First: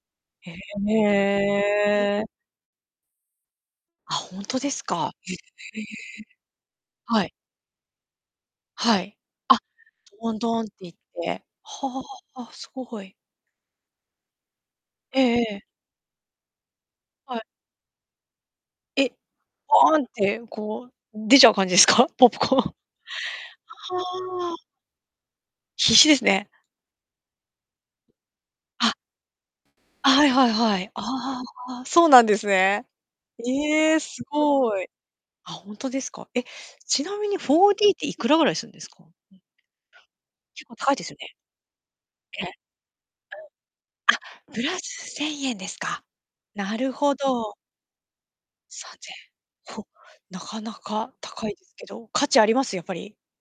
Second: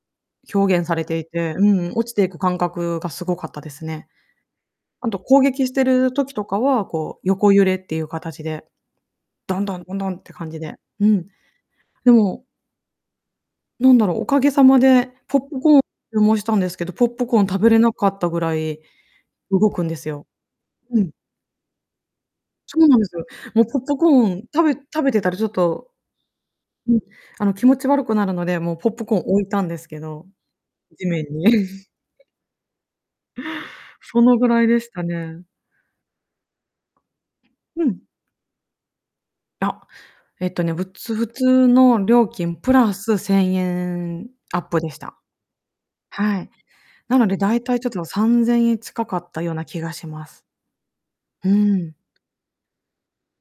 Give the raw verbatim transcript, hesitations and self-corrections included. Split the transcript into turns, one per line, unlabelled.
へ
表現されていて、うん、落ち
え。
ていく感覚がすごかったですね。
あ、本当です
あ
か。
と
へ
攻撃し
え、
てる時とかは、こう
はい。
横揺れっていう形で、
はい。あ、
ドンドンドンドンっ
ド
て
ン
感
ド
じ
ンって
で。
言っ
うん、
て、は
でも
あ、すごい。
なんだろう、おかげさまで
ええ
ポッ
え
プ
え。
コーンを注文したんですけど、ポップコ
はい。
ーン食べれなかったぐらい
え、
動くんで
ボンっ
すよ。
てこ
うん。
う出ちゃう感じですか？ポップコーン。は
そうなんですよ。もうポップコーン
あ。
食べ食べてたらちょっと、
必死ですね。
うん、あの気持ち悪くなるので、もうポ
あ。
ップコーン置いたんですけ
あ、は
ど、
いはいはい。
地面
ああ、
に。
そうなんですね。ええ、
そ
す
のぐらいで
ごい。
したね。
あ、本当ですか？え、ちなみに
う
4D っ
ん。
ていくらぐらいするんですか？
あ、えっと
結
ね、
構
ぶ
高いです
つ
よ
普
ね。
通の料
ね。
金プラスせんえ
[unintelligible] あ、
んア
プ
ッ
ラ
プでし
ス
た。
せんえんですか？
はい。
なるほ
なのでだ
ど。
いたいちょっとさんぜんえん
さん
近
ぜ
かったような
んえん、
気
ほ、
がしま
な
す。
かなか高
う
いですけ
ん。
ど、価値あります？やっぱり。